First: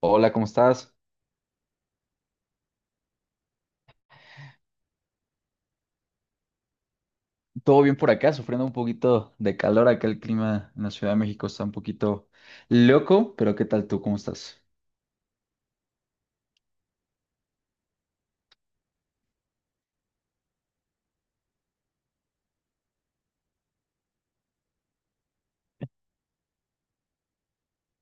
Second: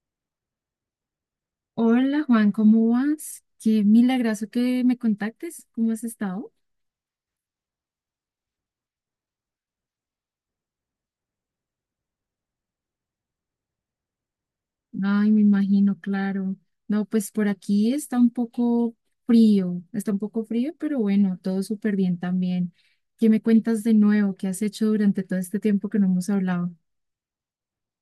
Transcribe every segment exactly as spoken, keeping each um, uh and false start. Hola, ¿cómo estás? Hola Juan, ¿cómo vas? Qué milagroso que me contactes. ¿Cómo has estado? Todo bien por acá, sufriendo un poquito de calor. Acá el clima en la Ciudad de México está un poquito loco, pero ¿qué tal tú? ¿Cómo estás? Ay, me imagino, claro. No, pues por aquí está un poco frío, está un poco frío, pero bueno, todo súper bien también. ¿Qué me cuentas de nuevo? ¿Qué has hecho durante todo este tiempo que no hemos hablado?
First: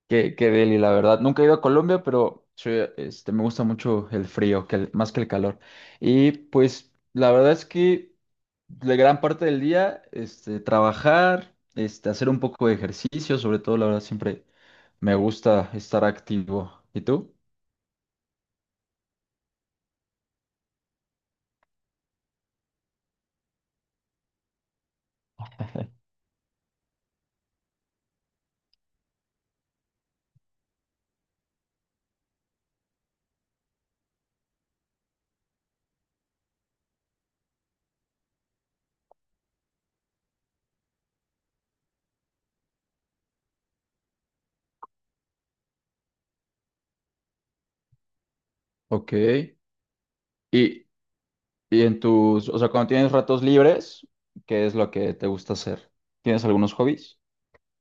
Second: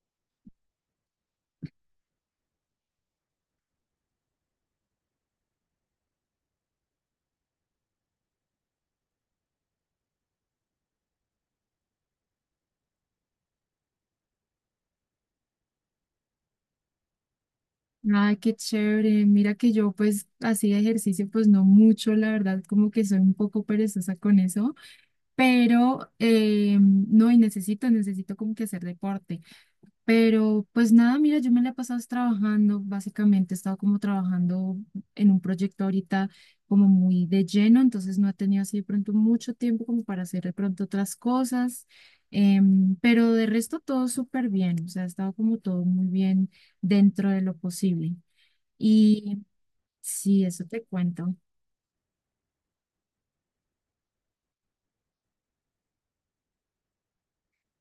Qué, qué deli, la verdad. Nunca he ido a Colombia, pero sí, este, me gusta mucho el frío, que el- más que el calor. Y pues la verdad es que la gran parte del día, este, trabajar, este, hacer un poco de ejercicio, sobre todo, la verdad, siempre me gusta estar activo. ¿Y tú? Ay, qué chévere. Mira que yo pues hacía ejercicio, pues no mucho, la verdad, como que soy un poco perezosa con eso, pero eh, no, y necesito, necesito como que hacer deporte. Pero pues nada, mira, yo me la he pasado es trabajando, básicamente he estado como trabajando en un proyecto ahorita como muy de lleno, entonces no he tenido así de pronto mucho tiempo como para hacer de pronto otras cosas, em, pero de resto todo súper bien, o sea, ha estado como todo muy bien dentro de lo posible. Ok. Y sí, eso te ¿Y, cuento. Y en tus, o sea, cuando tienes ratos libres, ¿qué es lo que te gusta hacer? ¿Tienes algunos hobbies?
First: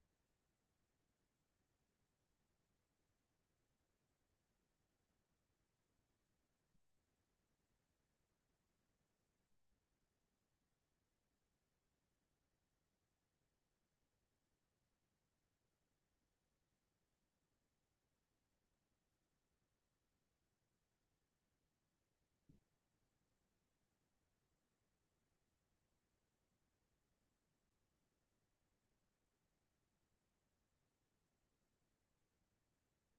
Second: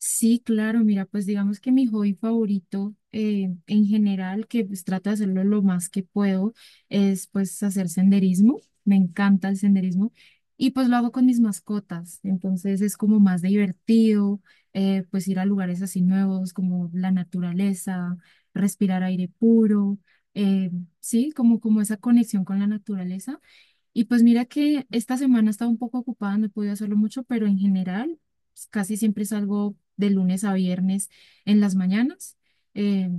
Sí, claro, mira, pues digamos que mi hobby favorito eh, en general, que pues trato de hacerlo lo más que puedo, es pues hacer senderismo. Me encanta el senderismo y pues lo hago con mis mascotas. Entonces es como más divertido, eh, pues ir a lugares así nuevos como la naturaleza, respirar aire puro, eh, sí, como, como esa conexión con la naturaleza. Y pues mira que esta semana estaba un poco ocupada, no he podido hacerlo mucho, pero en general pues, casi siempre salgo de lunes a viernes en las mañanas. Eh,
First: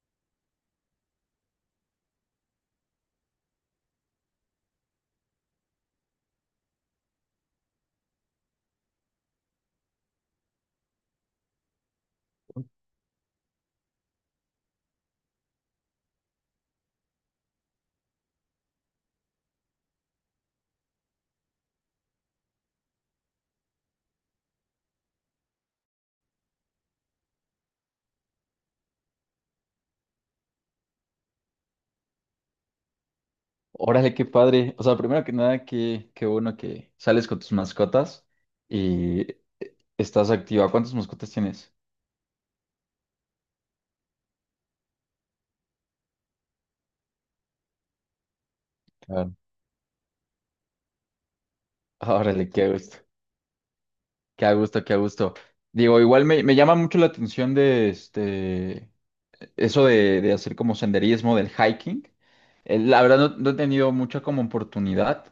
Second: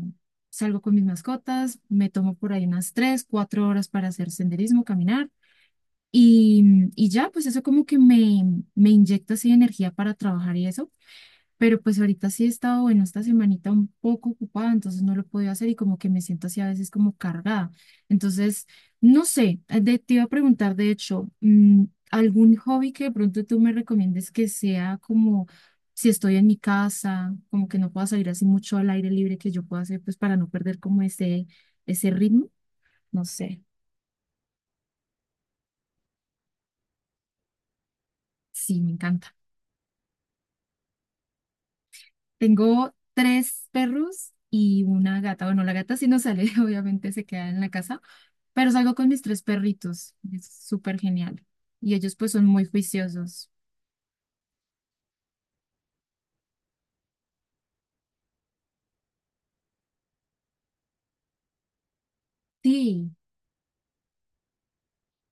Salgo con mis mascotas, me tomo por ahí unas tres, cuatro horas para hacer senderismo, caminar. Y, y ya, pues eso como que me, me inyecta así energía para trabajar y eso. Pero pues ahorita sí he estado, bueno, esta semanita un poco ocupada, entonces no lo podía hacer y como que me siento así a veces como cargada. Entonces, no sé, eh, de- te iba a preguntar, de hecho, mm, algún hobby que de pronto tú me recomiendes que sea como si estoy en mi casa, como que no pueda salir así mucho al aire libre que yo pueda hacer, pues para no perder como ese, ese ritmo. No sé, Órale, qué padre. O sea, primero que nada, qué, qué bueno que sales con tus mascotas sí, me y encanta. estás activa. ¿Cuántas mascotas tienes? Tengo tres perros y una gata. Bueno, la gata sí no sale, obviamente se queda en la casa, pero salgo con mis Claro. tres perritos. Es súper genial. Y ellos pues son Órale, muy qué gusto. juiciosos. Qué a gusto, qué a gusto. Digo, igual me, me llama mucho la atención de este. Eso de, de hacer como senderismo, del hiking, eh, la Sí, verdad no, no he tenido mucha como oportunidad,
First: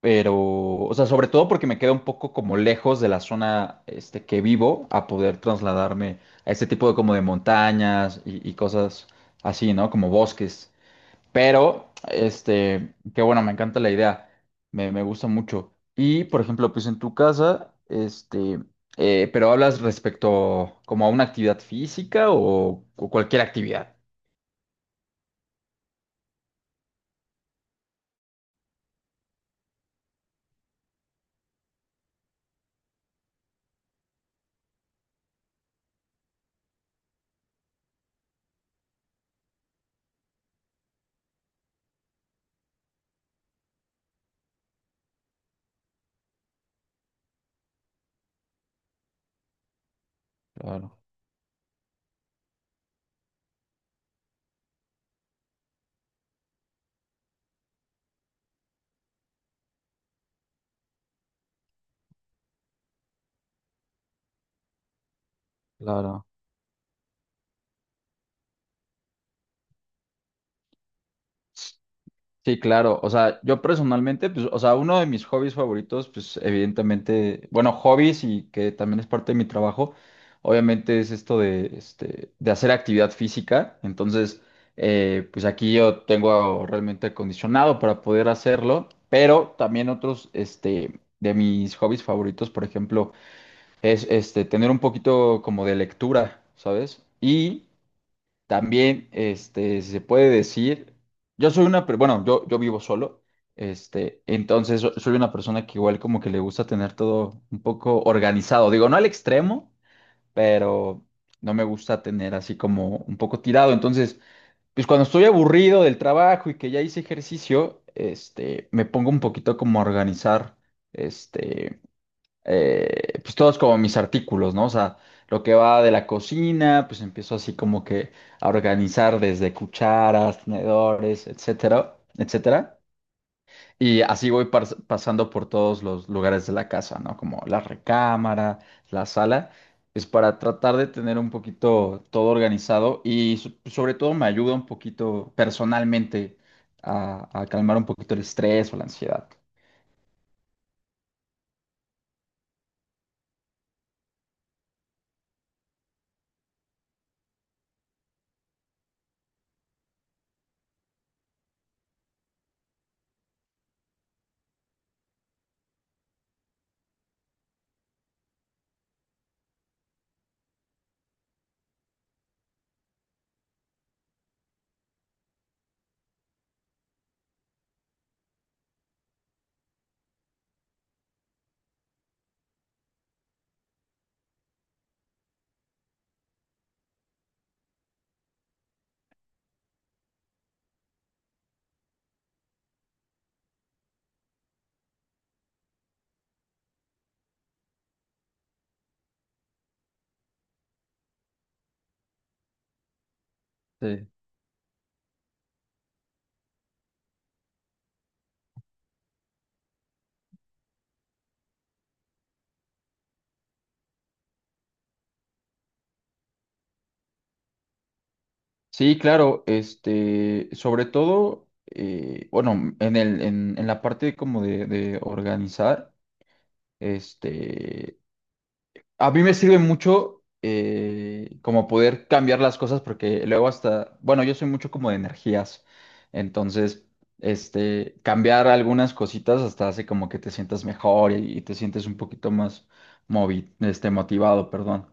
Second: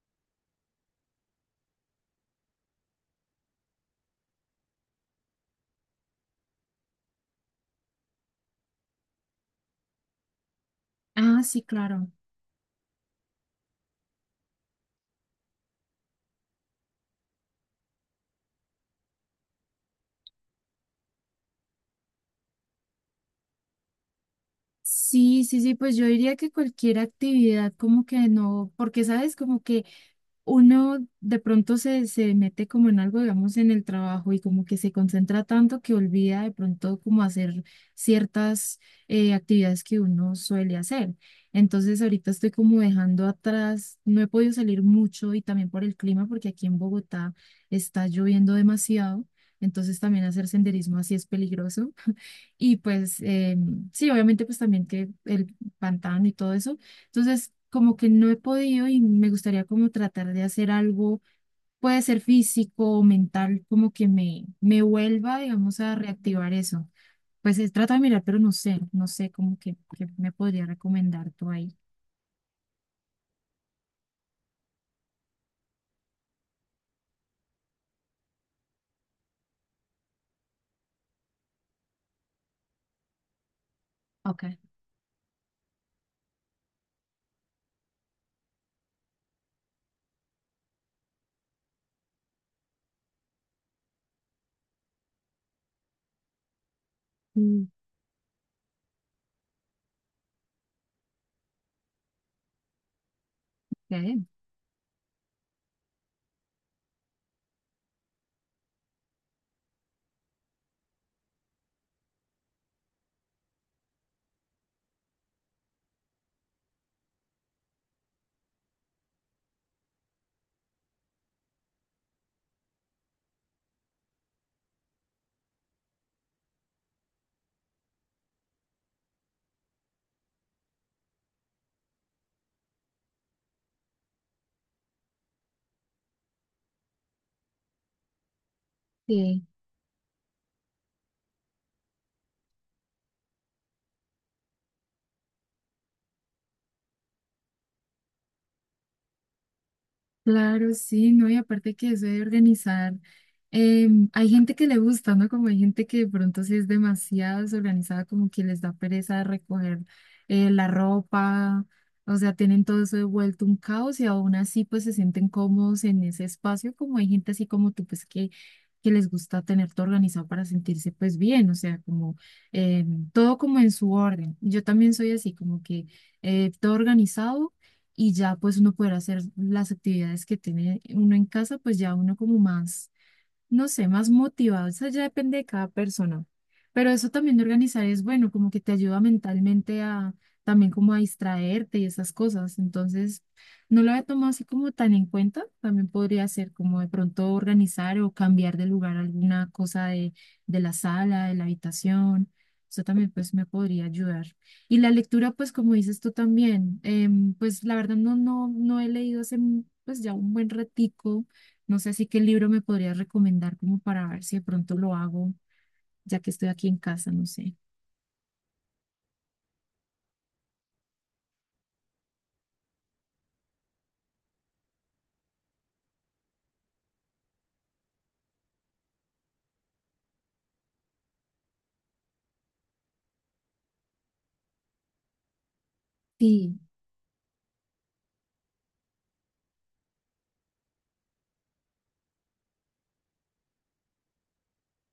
pero, o sea, sobre todo porque me queda un poco como lejos de la zona este, que vivo a poder trasladarme a este tipo de como de montañas y, y cosas así, ¿no? Como bosques. ah, sí, Pero, claro. este, qué bueno, me encanta la idea, me, me gusta mucho. Y, por ejemplo, pues en tu casa, este, eh, pero hablas respecto como a una actividad física o, o cualquier actividad. Sí, sí, sí, pues yo diría que cualquier actividad como que no, porque sabes, como que uno de pronto se, se mete como en algo, digamos, en el trabajo y como que se concentra tanto que olvida de pronto como hacer ciertas eh, actividades que uno suele hacer. Entonces ahorita estoy como dejando atrás, no he podido salir mucho y también por el clima porque aquí en Bogotá está lloviendo demasiado. Entonces también hacer senderismo Claro, así es peligroso. Y pues eh, sí, obviamente pues también que el pantano y todo eso, entonces, como que no he podido y me gustaría como tratar de hacer algo, puede ser físico o mental, como que me, me vuelva, digamos, a claro. reactivar eso. Pues eh, trato de mirar, pero no sé, no sé como que, que me podría recomendar tú ahí. Sí, claro. O sea, yo personalmente, pues, o sea, uno de mis hobbies favoritos, pues, evidentemente, bueno, hobbies y que también es parte de mi trabajo, obviamente es esto de, este, de hacer actividad física. Entonces, Ok. eh, pues aquí yo tengo realmente acondicionado para poder hacerlo, pero también otros, este, de mis hobbies favoritos, por ejemplo, es, este, tener un poquito como de lectura, ¿sabes? Mm, Y también, este, se puede decir, yo soy una, per- bueno, yo, yo vivo solo, este, entonces so- soy una persona que igual como que le gusta tener todo un poco organizado, digo, no al extremo, pero no me gusta tener así como un poco tirado, entonces, pues cuando estoy aburrido del trabajo y que ya hice ejercicio, este, me pongo un poquito como a organizar, este, eh, pues todos como mis artículos, ¿no? O sea, lo que va de la cocina, pues empiezo así como que a organizar desde cucharas, tenedores, etcétera, etcétera. Y así voy pas- pasando por todos los lugares de la casa, ¿no? Como la recámara, la ¿Qué? sala. Es para tratar de tener un poquito todo organizado y so- sobre todo me ayuda un poquito personalmente a, a calmar un poquito el estrés o la ansiedad. Claro, sí, ¿no? Y aparte que eso de organizar, em, hay gente que le gusta, ¿no? Como hay gente que de pronto sí es demasiado desorganizada, como que les da pereza recoger eh, la ropa, o sea, tienen todo eso devuelto un caos y aún así pues se sienten cómodos en ese espacio, como hay gente así como tú, pues que, que les gusta tener todo organizado para sentirse pues bien, o sea, como em, todo como en su orden. Yo también soy así, como que eh, todo organizado y ya pues uno poder hacer las actividades que tiene uno en casa, pues ya uno como más no sé, más motivado. Eso ya depende de cada persona. Pero eso también de organizar es bueno, como que te ayuda mentalmente a también como a distraerte y esas cosas. Entonces, no lo había tomado así como tan en cuenta. También podría ser como de pronto organizar o cambiar de lugar alguna cosa de, de la sala, de la habitación. Eso también pues me podría Sí. ayudar. Y la lectura, pues como dices tú también, em, pues la verdad no, no, no he leído hace pues ya un buen ratico no sé si qué libro me podrías recomendar como para ver si de pronto lo hago, ya que estoy aquí en casa, no sé. Sí, claro, este, sobre todo, eh, bueno, en el, en, en la parte como de, de organizar, este, a mí me sirve mucho eh, como poder cambiar las cosas porque luego hasta, bueno, yo soy mucho como de energías, Sí, entonces, este, cambiar algunas cositas hasta hace como que te sientas mejor y, y te sientes un poquito más movi, este, motivado, perdón.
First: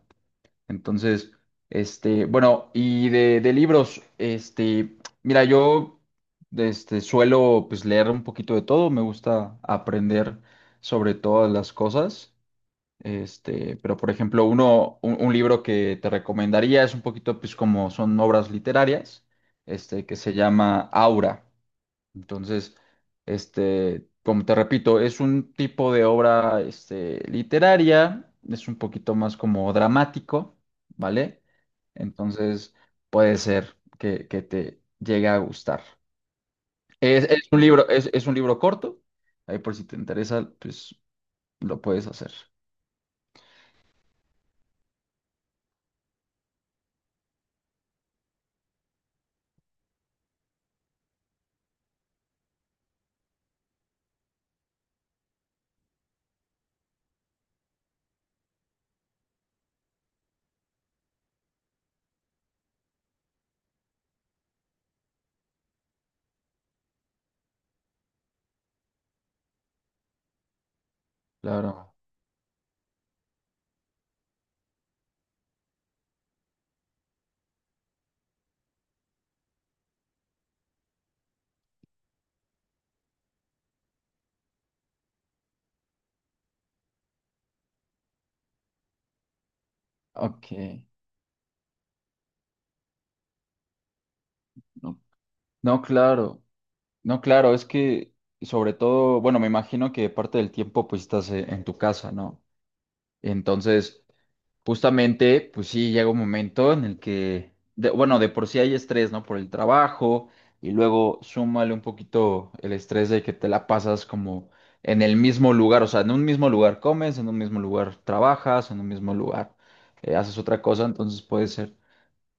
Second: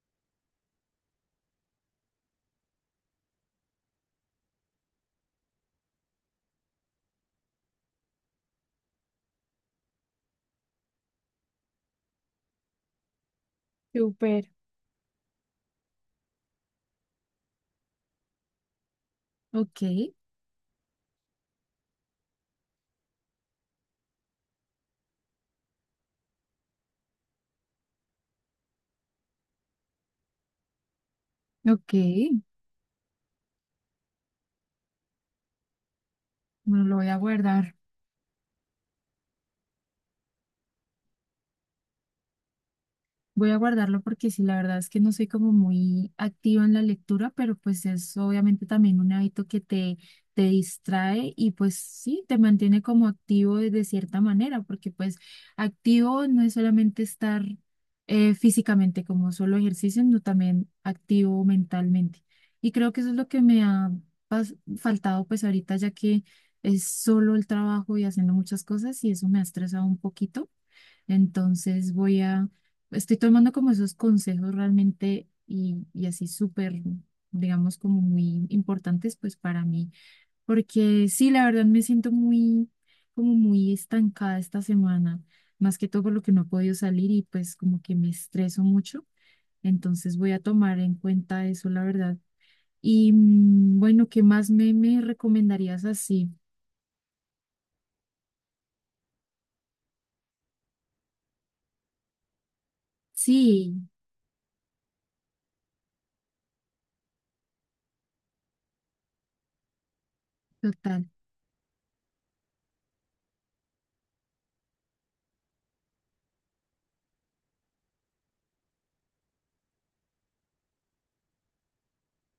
Entonces, este, bueno, y de, de libros, este, mira, yo este, suelo pues leer un poquito de todo, me gusta aprender sobre todas las cosas. Este, pero por ejemplo, súper. uno, un, un libro que te recomendaría es un poquito pues como son obras literarias, Ok, este, que se llama Aura. Entonces, este, como te repito, es un tipo de obra, este, literaria, es un poquito más como dramático, ¿vale? ok, Entonces, puede ser que, que te llegue a gustar. bueno, lo voy a Es, es un guardar. libro, es, es un libro corto, ahí por si te interesa, pues lo puedes hacer. Voy a guardarlo porque sí, la verdad es que no soy como muy activa en la lectura, pero pues es obviamente también un hábito que te, te distrae y pues sí, te mantiene como activo de, de cierta manera, porque pues activo no es solamente estar eh, físicamente como solo ejercicio, sino también activo mentalmente. Y creo que eso es lo que me ha pas- faltado pues ahorita, ya que es solo el trabajo y haciendo muchas cosas y eso me ha estresado un poquito entonces Claro. voy a, estoy tomando como esos consejos realmente y, y así súper, digamos, como muy importantes pues para mí, porque sí, la verdad me siento muy, como muy estancada esta semana, más que todo por lo que no he podido salir y pues como que me estreso mucho. Entonces voy a Ok. tomar en cuenta eso, la verdad. Y mm, bueno, ¿qué más me, me No, no, recomendarías así? claro. No, claro, es que sobre todo, bueno, me imagino que parte del tiempo pues estás eh, en tu casa, ¿no? Sí, Entonces, justamente, pues sí, llega un momento en el que, de- bueno, de por sí hay estrés, ¿no? Por el trabajo y total. luego súmale un poquito el estrés de que te la pasas como en el mismo lugar, o sea, en un mismo lugar comes, en un mismo lugar trabajas, en un mismo lugar eh, haces otra cosa, entonces puede ser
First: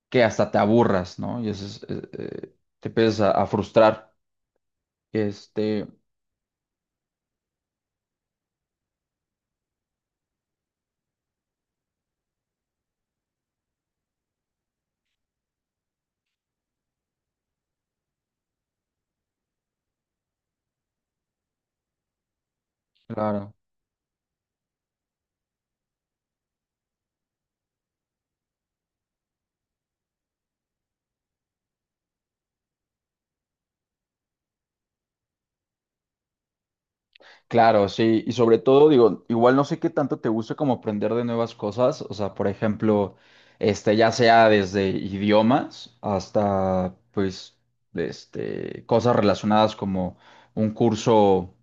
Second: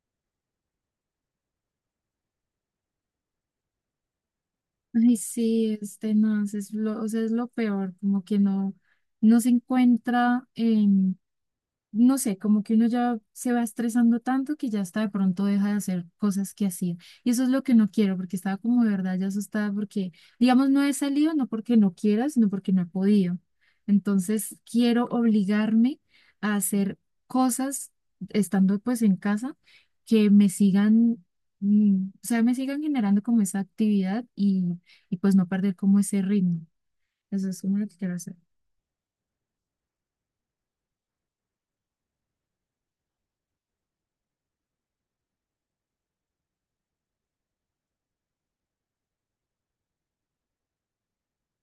que hasta te aburras, ¿no? Y eso es, eh, eh, te empiezas a, a frustrar. Ay, sí, Este, este, no, es lo, o sea, es lo peor, como que no, no se encuentra, eh, no sé, como que uno ya se va estresando tanto que ya hasta de pronto deja de hacer cosas que hacía. Y eso es lo que no quiero, porque estaba como de verdad ya asustada porque, digamos, no he salido, no porque no quiera, sino porque no he podido. claro. Entonces, quiero obligarme a hacer cosas estando pues en casa que me sigan, mm, o sea, me sigan generando como esa actividad y, y pues no perder como ese ritmo. Eso es como lo Claro, que quiero sí, y hacer. sobre todo, digo, igual no sé qué tanto te gusta como aprender de nuevas cosas, o sea, por ejemplo, este, ya sea desde idiomas hasta, pues, este, cosas relacionadas como un curso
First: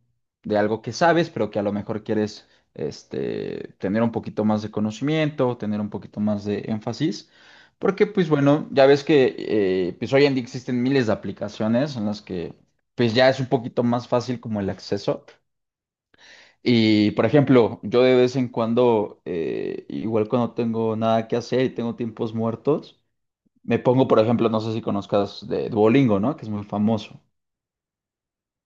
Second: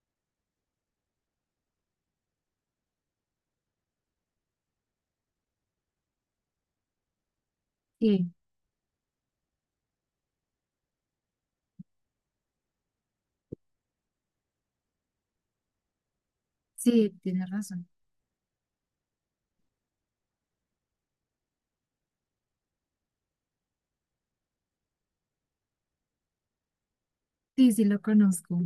de algo que sabes, pero que a lo mejor quieres, este, tener un poquito más de conocimiento, tener un poquito más de énfasis, porque, pues, Sí, bueno, ya ves que, eh, pues, hoy en día existen miles de aplicaciones en las que, pues, ya es un poquito más fácil como el acceso. sí, Y, por tienes ejemplo, razón. yo de vez en cuando, eh, igual cuando tengo nada que hacer y tengo tiempos muertos, me pongo, por ejemplo, no sé si conozcas de Duolingo, ¿no? Que es muy famoso. Sí, sí, lo conozco.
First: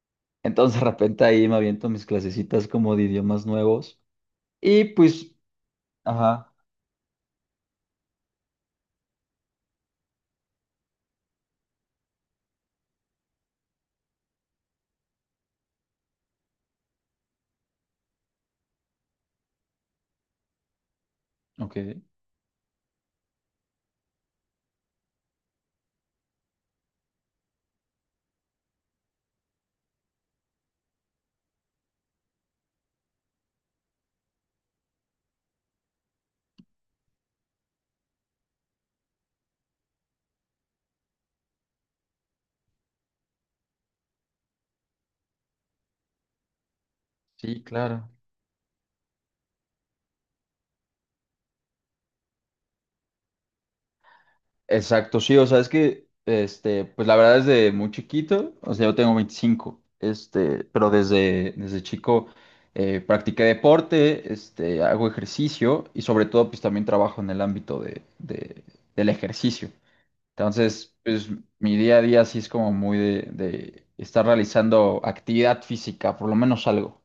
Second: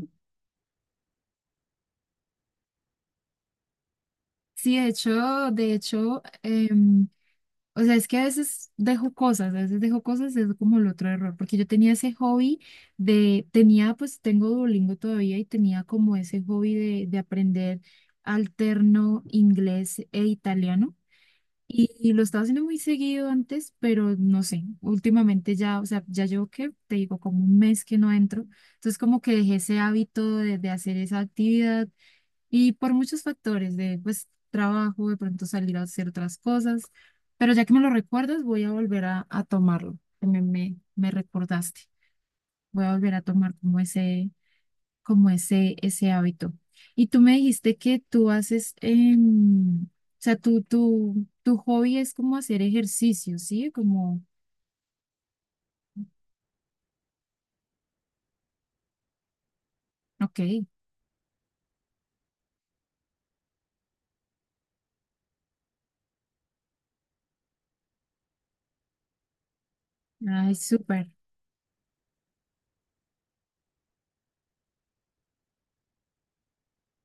Entonces, de repente ahí me aviento mis clasecitas como de idiomas nuevos. Sí, Y de pues, hecho, de hecho, ajá, em, o sea, es que a veces dejo cosas, a veces dejo cosas, es como el otro error, porque yo tenía ese hobby de, tenía, pues tengo Duolingo todavía y tenía como ese hobby de, de aprender alterno inglés e italiano. ok, Y, y lo estaba haciendo muy seguido antes, pero no sé, últimamente ya, o sea, ya llevo que, te digo, como un mes que no entro. Entonces como que dejé ese hábito de, de hacer esa actividad y por muchos factores de, pues, trabajo, de pronto salir a hacer otras cosas, pero ya que me lo recuerdas, voy a volver a, a tomarlo, que me, me, me recordaste. Voy a volver a tomar como ese, como ese, ese hábito. Y tú me sí, dijiste que claro. tú haces, em, o sea, tu, tu, tu hobby es como hacer ejercicio, ¿sí? Como, Exacto, sí, o sea, es que, este, pues la verdad desde muy chiquito, o sea, yo tengo veinticinco ok, este, pero desde, desde chico eh, practiqué deporte, este, hago ejercicio y sobre todo pues también trabajo en el ámbito de, de- del ejercicio. ay, Entonces, súper. pues mi día a día sí es como muy de, de estar realizando actividad física, por lo menos algo.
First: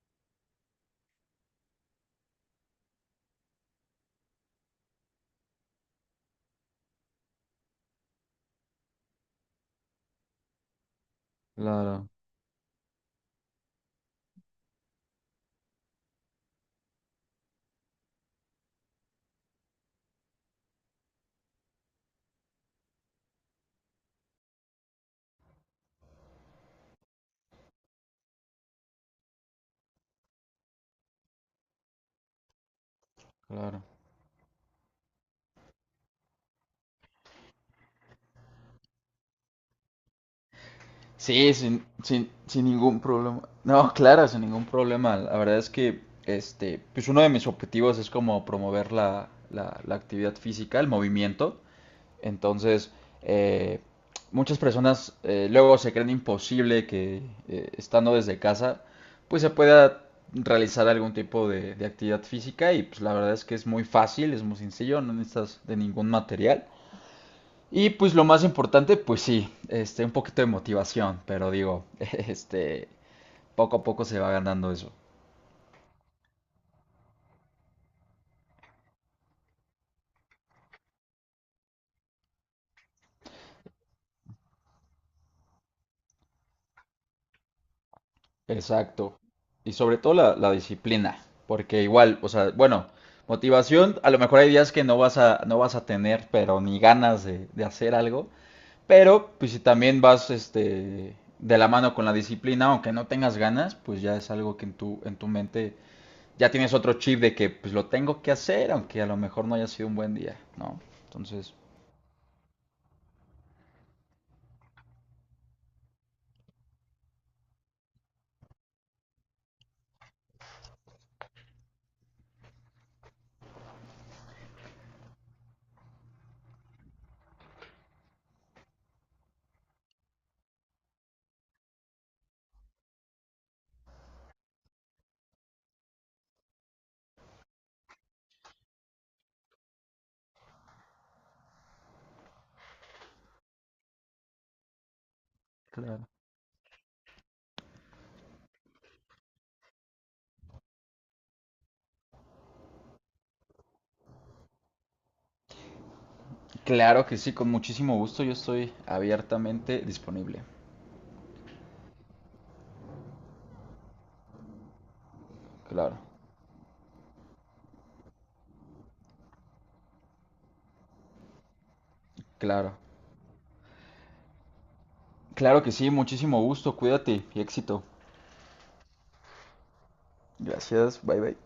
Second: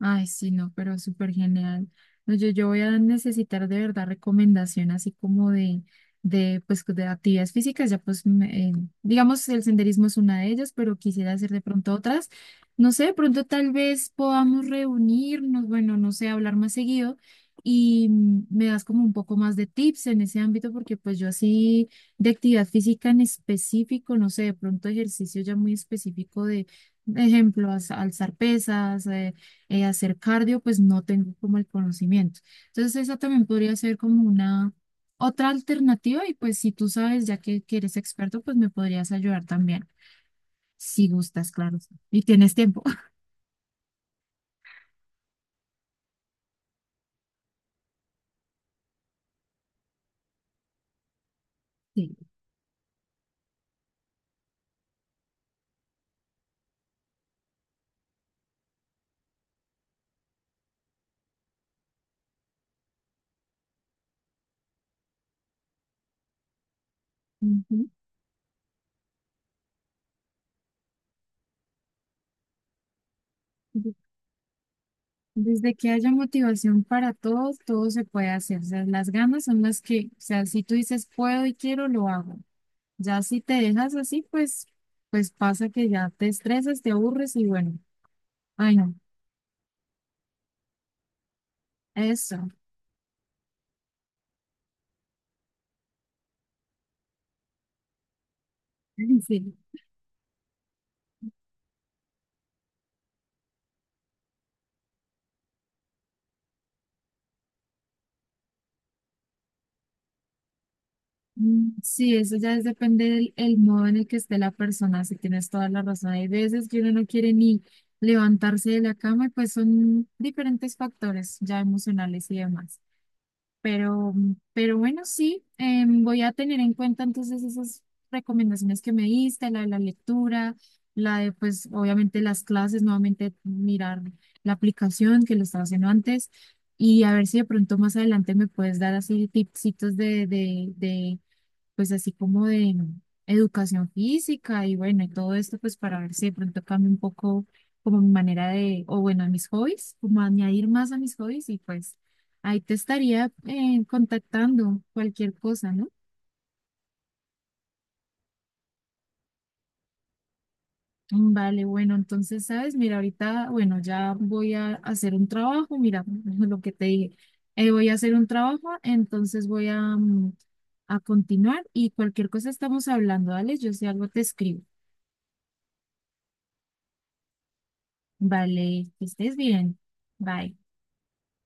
Ay, sí, no, pero súper genial. No, yo, yo voy a necesitar de verdad recomendación así como de, de, pues, de actividades físicas. Ya pues, me- eh, digamos, el senderismo es una de ellas, pero quisiera hacer de pronto Claro, otras. No sé, de pronto tal vez podamos reunirnos, bueno, no sé, hablar más seguido y mm, me das como un poco más de tips en ese ámbito porque pues yo así de actividad física en específico, no sé, de pronto ejercicio ya muy específico de... Ejemplo, alz- alzar pesas, eh, hacer cardio, pues no tengo como el conocimiento. Entonces, esa también podría claro. ser como una otra alternativa y pues si tú sabes, ya que, que eres experto, pues me podrías ayudar también, si gustas, Sí, claro. sin, Y sin, tienes sin tiempo. ningún problema. No, claro, sin ningún problema. La verdad es que este, pues uno de mis objetivos es como promover la, la, la actividad física, el movimiento. Sí. Entonces, eh, muchas personas eh, luego se creen imposible que eh, estando desde casa, pues se pueda realizar algún tipo de, de actividad física y pues la verdad es que es muy fácil, es muy sencillo, no necesitas de ningún material. Ujú. Y pues lo más importante, pues sí, este, un poquito de motivación, pero digo, este, poco a De- poco se va ganando eso. Desde que haya motivación para todo, todo se puede hacer. O sea, las ganas son las que, o sea, si tú dices puedo y quiero, lo hago. Ya si te dejas así, pues, pues pasa que ya te estresas, te aburres y bueno, ay no, Exacto. Y sobre todo la, la disciplina, porque igual, o eso, sea, bueno, motivación, a lo mejor hay días que no vas a, no vas a tener, pero ni ganas de, de hacer algo, pero pues sí. si también vas, este, de la mano con la disciplina, aunque no tengas ganas, pues ya es algo que en tu, en tu mente ya tienes otro chip de que pues lo tengo que hacer, aunque a lo mejor no haya sido un buen día, ¿no? Entonces, Mm, Sí, eso ya es- depende del el modo en el que esté la persona, si tienes toda la razón. Hay veces que uno no quiere ni levantarse de la cama y pues son diferentes factores ya emocionales y demás. Pero, mm, pero bueno, sí, em, voy a tener en cuenta entonces esas recomendaciones que me diste, la de la lectura, la de pues obviamente las clases, nuevamente mirar la aplicación que lo estaba haciendo antes y a ver si de pronto más adelante me puedes dar así tipsitos de, de, de pues así como de educación física y bueno, y todo esto, pues para claro. ver si de pronto cambia un poco como mi manera de, o bueno, mis hobbies, como añadir más a mis hobbies y pues ahí te estaría eh, contactando cualquier cosa, ¿no? Claro que sí, con muchísimo gusto, yo estoy abiertamente disponible. Mm, Vale, bueno, entonces, ¿sabes? Mira, ahorita, bueno, ya voy a hacer un trabajo, Claro, mira, lo que te dije, eh, voy a hacer un trabajo, entonces voy a, mm, a continuar y cualquier cosa claro. estamos hablando, ¿vale? Yo si algo te escribo. Claro que sí, muchísimo gusto, cuídate y éxito. Vale, que estés bien. Bye. Gracias, bye bye.